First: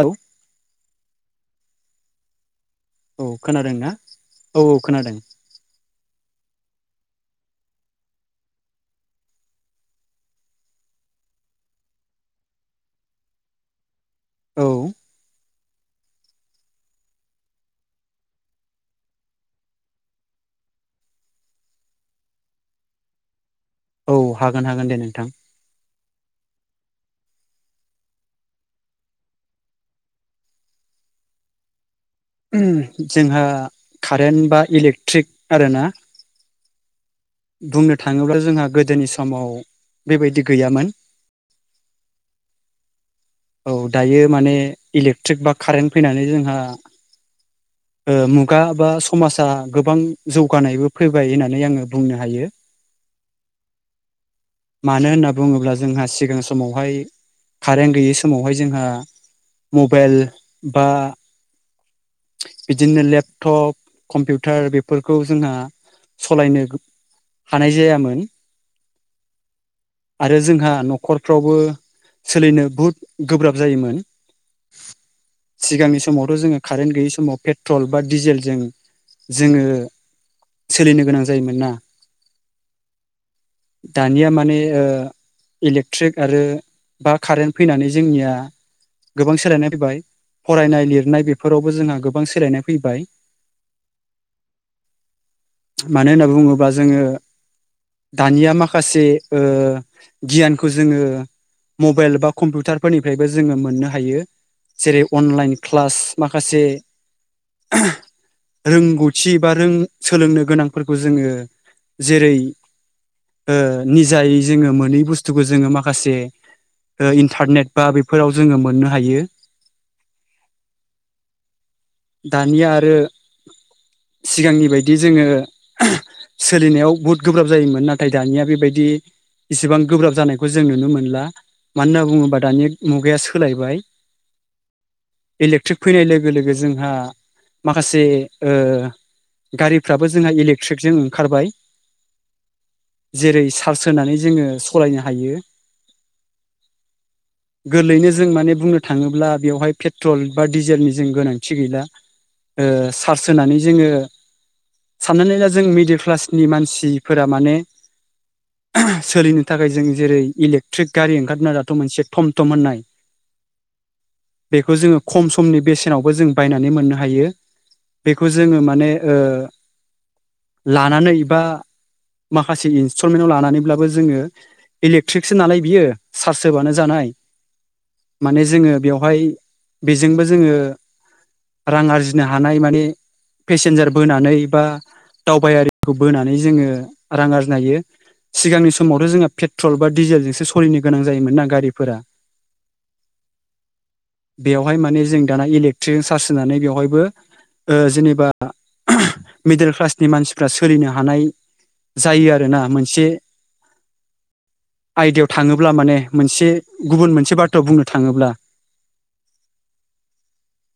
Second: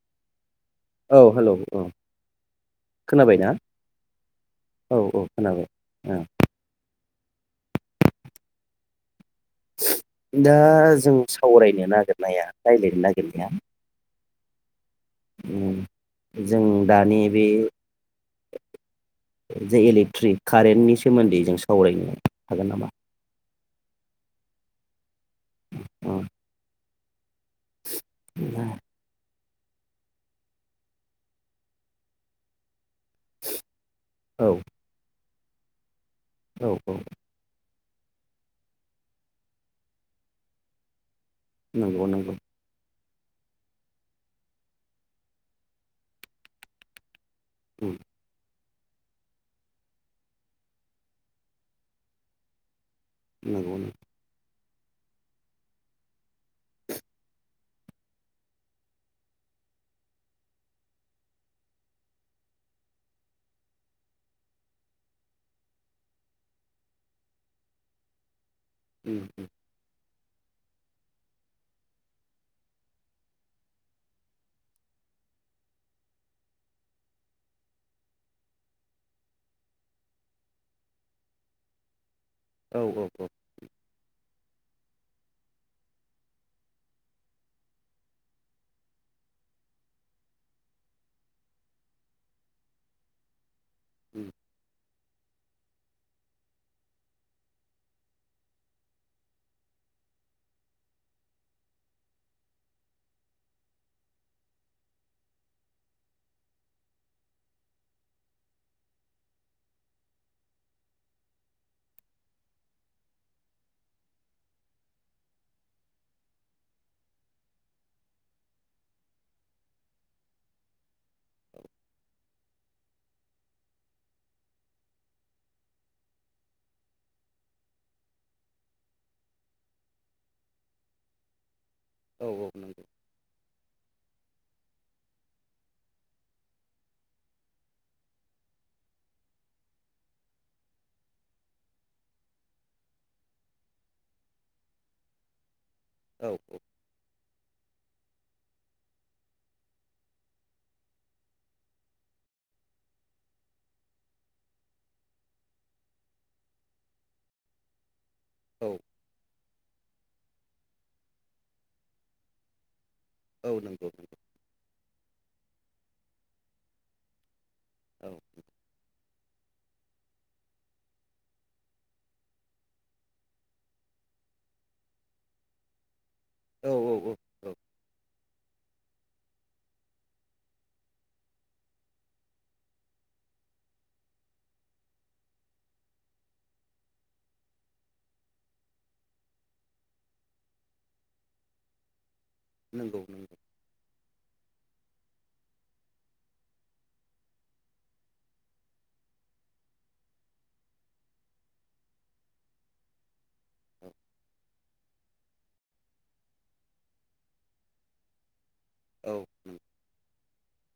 औ औ हेलौ औ। औ खोनाबायना खोनादोंना? औ औ खोनादों। दा जों सावरायनो नागिरनाया रायज्लायनो नागिरनाया औ। ओम जों दानि बे, जे इलेक्ट्रिक कारेन्टनि सोमोन्दै जों सावरायनो हागोन नामा? औ हागोन हागोन दे नोंथां। ओम। [inaudible] उम। जोंहा कारेन्ट औ बा इलेक्ट्रिक आरोना। औ औ। बुंनो थाङोब्ला जोंहा गोदोनि समाव बेबायदि गैयामोन। नंगौ नंगौ। औ, दायो माने इलेक्ट्रिक बा कारेन्ट फैनानै जोंहा उम ओ [unintelligible] खुगा बा समाजा गोबां जौगानायबो फैबाय होननानै आङो बुंनो हायो। नंगौ। मानो होनना बुङोब्ला जोंहा सिगां समावहाय कारेन्ट गैयै समावहाय जोंहा मबाइल बा बिदिनो लेपटप कम्पिउटार बेफोरखौ जोंहा सालायनो हानाय जायामोन। उम उम। आरो जोंहा न'खरफ्रावबो सोलिनो बहुद गोब्राब जायोमोन। सिगांनि समावथ' जोङो कारेन्ट गैयै स माव पेट्रल बा डिजेलजों जोङो सोलिनो गोनां जायोमोन ना। औ औ औ। ने ओ इलेकट्रिक आरो बा कारेन्ट फैनानै जोंनिया गोबां सोलायनाय फैबाय फरायनाय लिरनाय बेफोरावबो जोंहा गो बां सोलायनाय फैबाय। उम। मानो होनना बुङोब्ला जोङो दानिया माखासे ओ गियानखौ जोङो मबाइल बा कम्पिउटारफोरनिफ्रायबो जोङो मोननो हायो जेरै अनलाइन क्लास माखासे रोंगौथि बा रों सोलोंनो गोनांफोरखौ जोङो जेरै ओ निजायै जोङो मोनै बुस्थुखौ जोङो माखासे इन्टारनेट बा बेफोराव जोङो मोननो हायो। दानिया आरो सिगांनि बायदि जोङो सोलिनायाव बहुद गोब्राब जायोमोन नाथाय दानिया बेबायदि इसिबां गोब्राब जानायखौ जों नुनो मोनला। मानो होनना औ बुङोब्ला दानि मुगाया सोलायबाय। इलेक्ट्रिक फैनाय लोगो लोगो जों हा माखासे ओ गारिफ्राबो जोंहा इलेक्ट्रिकजों ओंखारबाय जेरै चार्ज होनानै जोङो सलायनो हायो। औ औ। गोरलैनो जों माने बुंनो थाङोब्ला बेवहाय पेट्रल बा डिजेलनि जों गोनांथि थि गैला ओ सार्स होनानै जोङो साननानै ला जों मिडिल क्लासनि मानसिफोरा माने सोलिनो थाखाय जों जेरै इलेकट्रिक गारि ओंखारना दाथ' मोनसे थम थम होननाय बेखौ जोङो खम समनि बेसेनावबो जोङो बायनानै मोननो हायो। बेखौ जोङो माने ओ लानानै बा माखासे इन्स्टलमेन्टाव लानानैब्लाबो जोङो इलेक्ट्रिकसो नालाय बियो सार्स औ नंगौ औ होबानो जानाय। औ औ माने जोङो बेवहाय बेजोंबो जोङो रां आरजिनो हानाय माने पेसेन्जार बोनानै बा दावबायारिखौ बोनानै जोङो रां आरजिनो हायो सिगांनि समावथ' जोंङो पेट्रल बा डिजेलजोंसो सोलिनो गोनां जायोमोन ना गारिफोरा। नंगौ नंगौ। बेवहाय माने जों दाना इलेक्ट्रिक सार्स होनानै बेवहायबो जेनेबा मिडल क्लासनि मानसिफ्रा सोलिनो हानाय जायो आरोना मोनसे औ। आयदायाव थाङोब्ला माने मोनसे गुबुन मोनसे बाथ्रायाव बुंनो थाङोब्ला। औ।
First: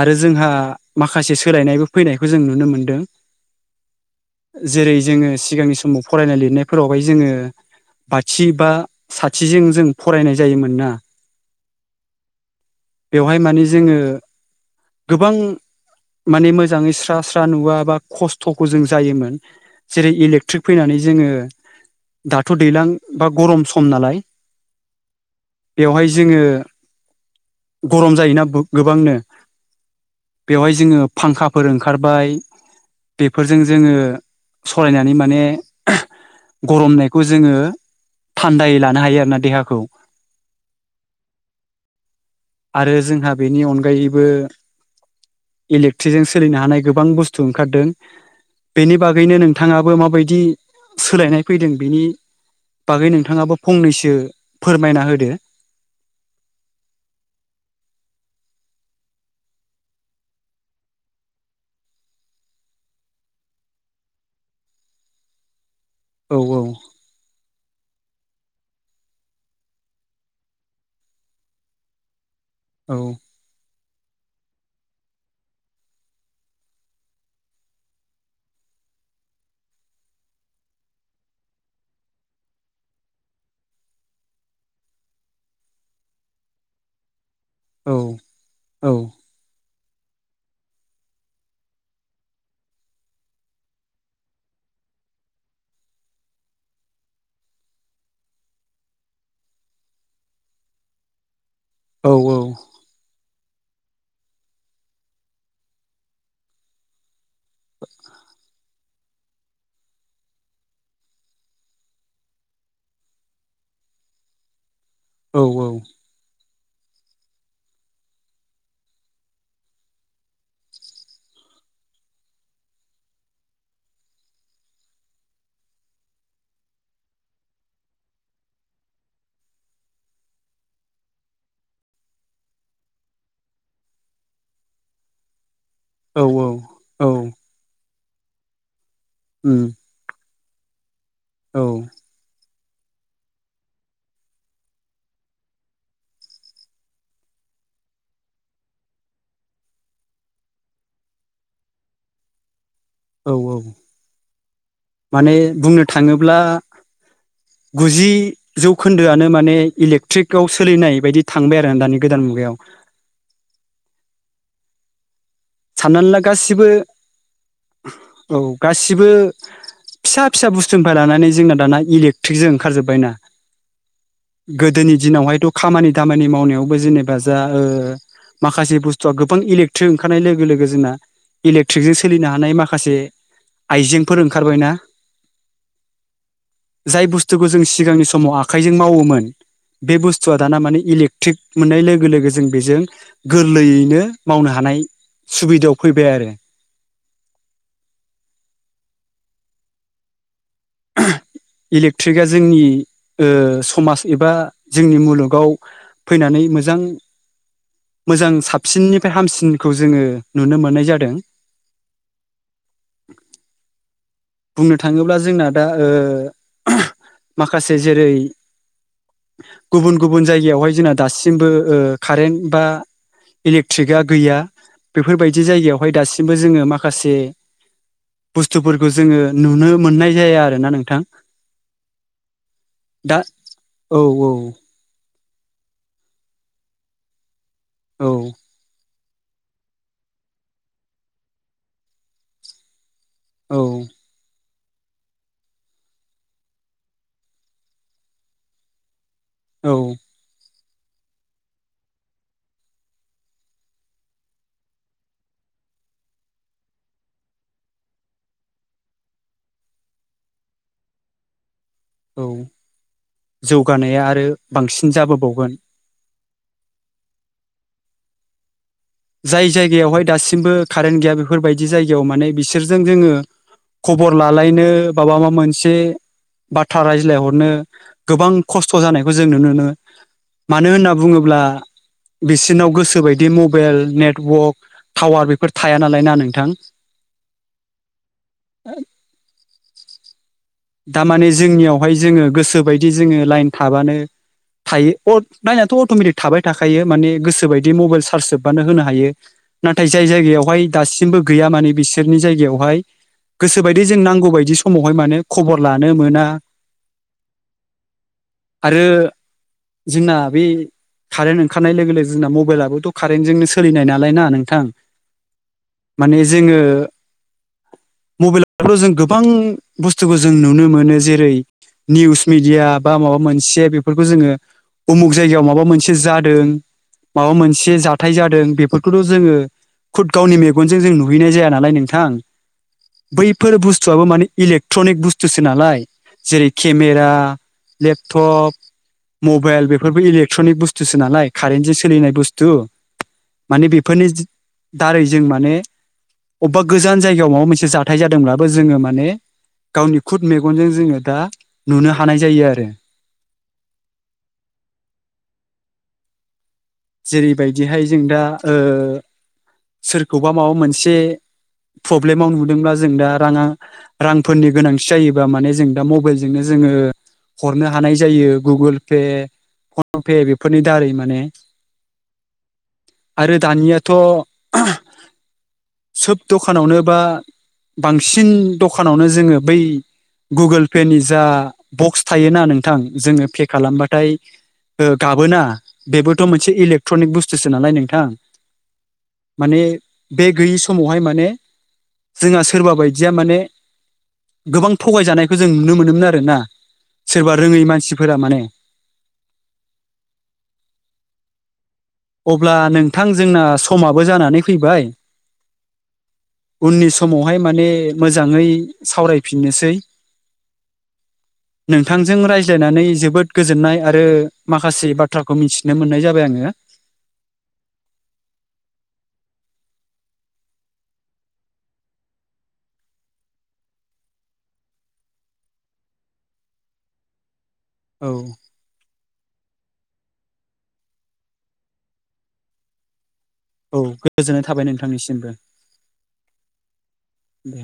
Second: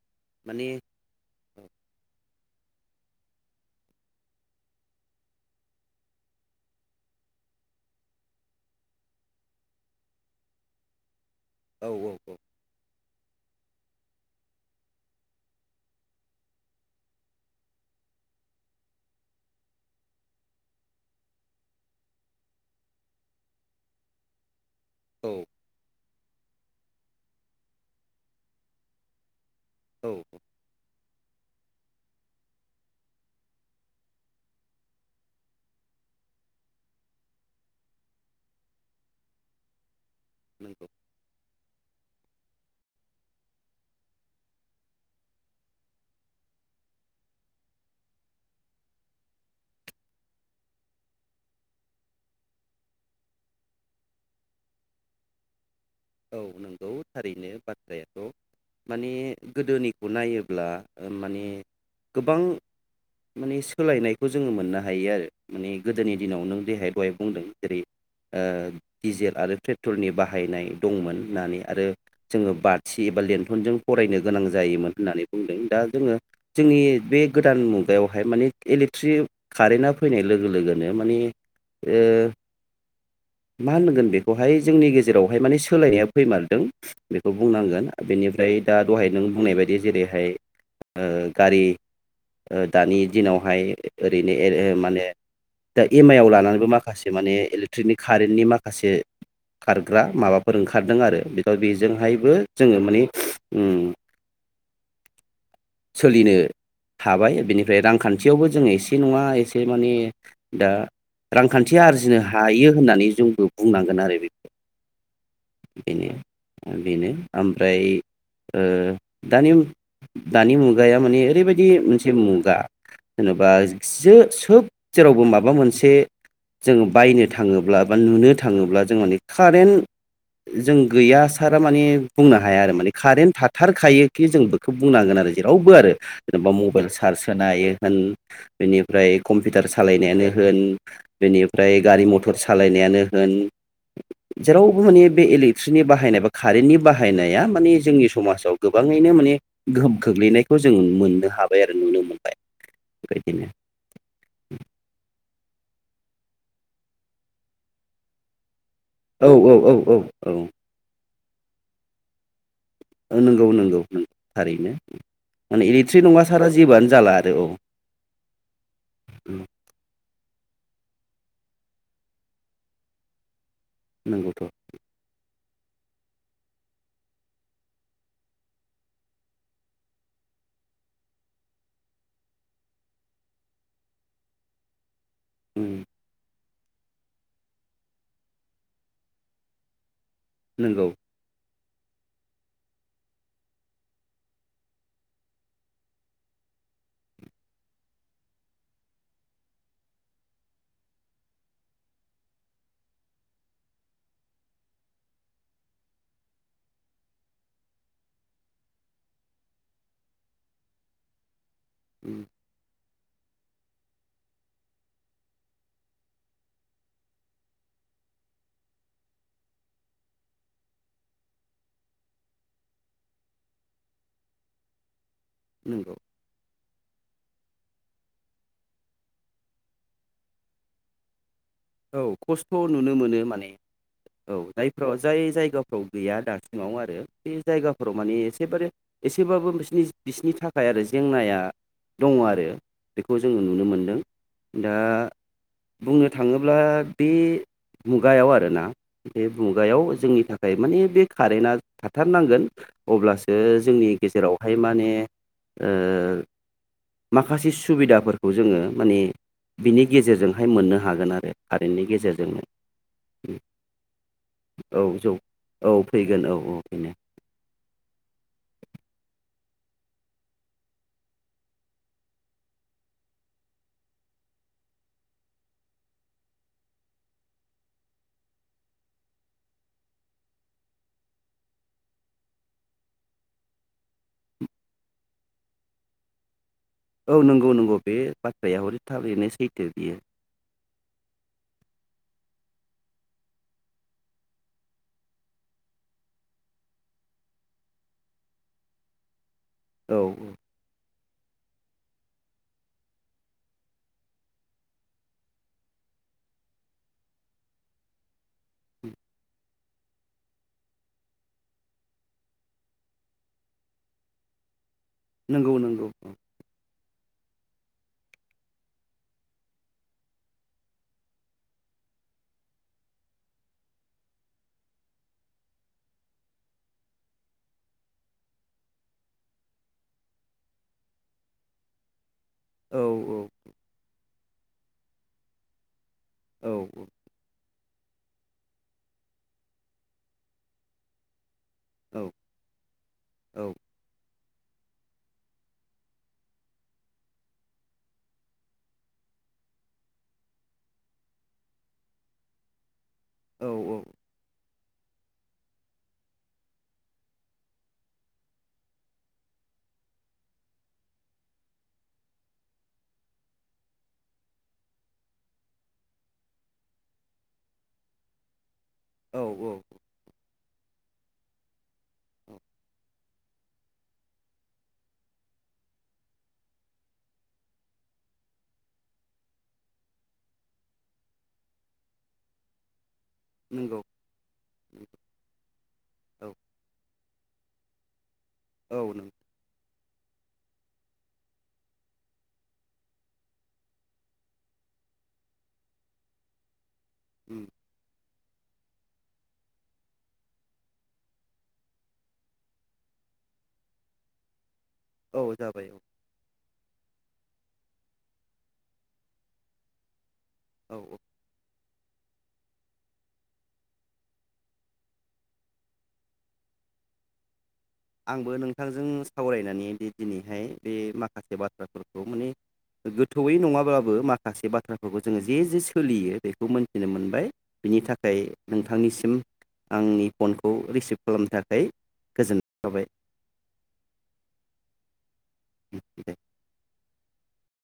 आरो जोंहा माने माखासे औ सोलायनायबो फैनायखौ जों नुनो मोनो। मोनदों जेरै जोङो सिगांनि समाव फरायनाय लिरनायफोरावहाय जोङो बाथि बा साथिजों जों फरायनाय जायोमोन ना औ औ औ। बेवहाय माने जोङो गोबां माने मोजाङै स्रा स्रा नुवा बा खस्थ'खौ जों जायोमोन जेरै इलेक्ट्रिक फैनानै जोङो दाथ' दैज्लां बा गर'म सम नालाय। बेवहाय जोङो गरम जायोना बौ गोबांनो औ बेवहाय जोङो फांखा [unintelligible] ओंखारबाय बेफोरजों जोङो सलायनानै माने गर'म जानायखौ जोङो थान्दायै लानो हायो आरोना देहाखौ। [unintelligible] आरो जोंहा बेनि अनगायैबो इलेक्ट्रिकजों सोलिनो हानाय गोबां बुस्थु ओंखारदों बेनि बागैनो नोंथाङाबो माबायदि सोलायनाय फैदों बेनि बागै नोंथाङाबो फंनैसो फोरमायना होदो। औ नंगौ थारैनो बाथ्रायाथ' माने गोदोनिखौ नायोब्ला माने गोबां माने सोलायनायखौ जोङो मोननो हायो आरो माने गोदोनि औ दिनाव नों देहाय दहाय बुंदों जेरै ओ डिजेल आरो पेट्रलनि बाहायनाय। दंमोन होननानै आरो जोङो औ बाथि एबा लेन्थनजों फरायनो गोनां जायोमोन होननानै बुंदों दा जोङो जोंनि बे गोदान मुगायावहाय माने इलेक्ट्रिक कारेन्टआ फैनाय लोगो लोगोनो माने ओ मा होनगोन बेखौहाय जोंनि गेजेरावहाय माने सोलायनाया फैमारदों बे बे बुंनांगोन औ बेनिफ्राय दा औ दहाय नों बुंनाय बायदि बे जेरैहाय ओ गारि ओ दानि दिनावहाय ओरैनो एर एर माने दा एम आइ आव लानानैबो माखासे माने इलेक्ट्रिकनि कारेन्टनि माखासे खारग्रा माबा [unintelligible] ओंखारदों आरो। दा औ बेजोंहायबो जोङो माने ओम सोलिनो हाबाय। बिनिफ्राय रांखान्थियावबो जोङो एसे एसे नङा एसे माने दा रांखान्थि आरजिनो हायो होननानै जोंबो बुंनांगोन आरो बेखौ। औ औ। बेनो ओमफ्राय ओ दानि दानि मुगाया माने ओरैबायदि मोनसे मुगा जेनेबा सो -सोब जेरावबो माबा मोनसे जों बायनो थाङोब्ला बा नुनो थाङोब्ला जों माने कारेन्ट जों गैया सारा माने बुंनो हाया आरो माने कारेन्ट थाथारखायोखि जों बेखौ बुंनांगोन आरो जेनेब रावबो आरो औ जेनेबा मबाइल औ सार्ज होनाय होन बिनि ओमफ्राय कम्पिउटार उम सालायनायानो होन औ बेनिफ्राय गारि मथर सालायनायानो होन जेरावबो माने बे इलेक्ट्रिकनि बाहायनाय बा कारेन्टनि बाहायनाया माने जोंनि समाजाव गोबाङैनो माने गोहोम खोग्लैनायखौ जों मोननो हाबाय आरो नुनो मोनबाय। औ बेबायदिनो औ माने बुंनो थाङोब्ला गुजि जौखोन्दोआनो औ औ माने औ औ औ इलेकट्रिकआव सोलिनाय बायदि थांबाय आरो दानि गोदान मुगायाव। नंगौ नंगौ नों थारैनो। माने इलेक्ट्रिक साननानै ला नङा सारा गासिबो जिबोआनो जाला आरो औ औ गासिबो उम फिसा, फिसा बुस्थुनिफ्राय लानानै जोंना दाना इलेक्ट्रिकजों ओंखारजोब्बाय ना, नंगौथ' गोदोनि दिनावहायथ' खामानि दामानि मावनायावबो जेनेबा जा ओ माखासे बुस्थुआ गोबां इलेक्ट्रिक ओंखारनाय लोग लोगो लोगो जोंना इलेक्ट्रिकजों सोलिनो हानाय माखासे आइजेंफोर ओंखारबायना? उम जाय बुस्थुखौ जों सिगांनि समाव आखाइजों मावोमोन बे बुस बुस्थुवा दाना माने नंगौ इलेकट्रिक, मोननाय लोगो लोगो जों बेजों गोरलैयैनो मावनो हानाय सुबिदायाव फैबाय आरो। इलेक्ट्रिकआ जोंनि ओ समाज एबा जोंनि मुलुगाव फैनानै मोजां मोजां साबसिननिफ्राय हामसिनखौ जोङो नुनो मोननाय जादों। [unintelligible] बुंनो थाङोब्ला जोंना दा ओ माखासे जेरै गुबुन गुबुन जायगायावहाय जोंना दासिमबो ओ कारेन्ट बा इलेक्ट्रिकआ गैया बेफोरबायदि जायगायावहाय नंगौ दासिमबो जोङो माख माखासे बुस्थुफोरखौ जोङो नुनो मोननाय जाया आरोना नोंथां, औ खस्थ' नुनो दा मोनो माने औ जायफोराव जाय जायगाफ्राव गैया दासिमाव आरो बे जायगाफोराव औ माने एसेबारे एसेबाबो बिसनि बिसनि थाखाय आरो जेंनाया दङ आरो बेखौ जोङो औ नुनो मोनदों दा बुंनो थाङो अब्ला बे मुगायाव आरोना, बे औ मुगायाव जोंनि थाखाय माने बे कारेन्टआ थाथारनांगोन अब्लासो जोंनि गेजेरावहाय माने ओ माखासे सुबिदाफोरखौ जोङो माने बिनि गेजेरजोंहाय मोननो हागोन आरो कारेन्टनि औ गेजेरजोंनो जौगानाया आरो औ बांसिन जौ जाबोबावगोन औ फैगोन औ [unintelligible] जाय जायगायावहाय दासिमबो कारेन्ट गैया बेफोरबायदि जायगायाव माने बिसोरजों जोङो ख'बर लालायनो बाबा मा मोनसे बाथ्रा रायज्लायहरनो गोबां खस्थ' जानायखौ जों नुनो मोनो मानो होनना बुङोब्ला बिसोरनाव गोसोबायदि मुग मबाइेल नेटवर्क टावार बेफोर थाया नालाय ना नोंथां? औ नंगौ नंगौ बे बाथ्राया हरै थाबिरनो सैथो बियो, दामाने जोंनियावहाय जोङो गोसोबायदि जोङो लाइन थाबानो थायो लाइनाथ' अट'मेटिक थाबाय थाखायो माने गोसोबायदि मबाइल चार्ज जोबबानो होनो हायो। नाथाय औ जाय जायगायावहाय दासि, बो गैया माने बिसोरनि जायगायावहाय गोसोबायदि जों नांगौ बायदि समावहाय माने खबर लानो मोना आरो जोंना बे कारेन्ट ओंखारनाय लोगो लोगो जोंना मबाइलाबोथ' कारेन्टजोंनो सोलिनाय नालायना नोंथां, नंगौ नंगौ औ मबाइलाव' जों गोबां बुस बुस्थुखौ जों नुनो मोनो जेरै निउस मिडिया बा माबा मोनसे बेफोरखौ जोङो उमुक जायगायाव माबा मोनसे जादों माबा मोनसे जाथाय जादों बेफोरखौथ' जोङो खुद गावनि मेगनजों जों नुहैनाय जाया नालाय नोंथां, औ बैफोर बुस्थुआबो माने इलेक, ट्रनिक बुस्थुसो नालाय जेरै औ केमेरा लेपटप मबाइल बेफोरबो इलेकट्रनिक बुस्थुसो नालाय कारेन्टजों औ सोलिनाय बुस्थु औ माने बेफोरनि दारै जों माने अबेबा गोजान जायगायाव माबा मोनसे जाथाय जादोंब्लाबो जोङो माने गावनि खुद मेगनजों जोङो दा नुनो हानाय जायो आरो औ औ जेरैबायदिहाय जों दा ओ सोरखौबा माबा मोनसे प्रब्लेमाव नुदोंब्ला जों दा राङा रांफोरनि गोनांथि जायोबा माने जों दा मबाइलजोंनो जोङो हरनो हानाय जायो गुगोल पे औ औ फन पे बेफोरनि दारै माने आरो दानियाथ' सोब दखानावनो बा बांसिन दखानावनो जोङो बै गुगोल पेनि जा बक्स थायोना नोंथां जोङो पे नंगौ खालामबाथाय गाबोना बेबोथ' मोनसे एसे इलेक्ट्रनिक बुस्थुसो नालाय नोंथां औ औ नों माने बे गैयि समावहाय माने जोंहा सोरबा बायदिया माने गोबां थगायजानायखौ जों नुनो मोनोमोन आरोना। सोरबा रोङै मानसिफोरा माने। [inaudible] अब्ला नोंथां जोंना समाबो जानानै। फैबाय औ जाबाय औ उननि समाव। हाय माने मोजाङै सावरायफिननोसै। औ औ। नोंथांजों रायज्लायनानै जोबोद गोजोननाय आरो माखासे बाथ्राखौ मिथिनो मोननाय जाबाय आङो। आंबो नोंथांजों सावरायनानै बे दिनैहाय बे माखासे बाथ्राफोरखौ माने गोथौयै नङाब्लाबो माखासे बाथ्राफोरखौ जोङो जे जे सोलियो बेखौ मोनथिनो मोनबाय। बिनि औ थाखाय नोंथांनिसिम। आंनि फनखौ रिसिभ खालामनो थाखाय गोजोन। जाबाय औ गोजोननाय थाबाय नोंथांनिसिमबो। [unintelligible] दे।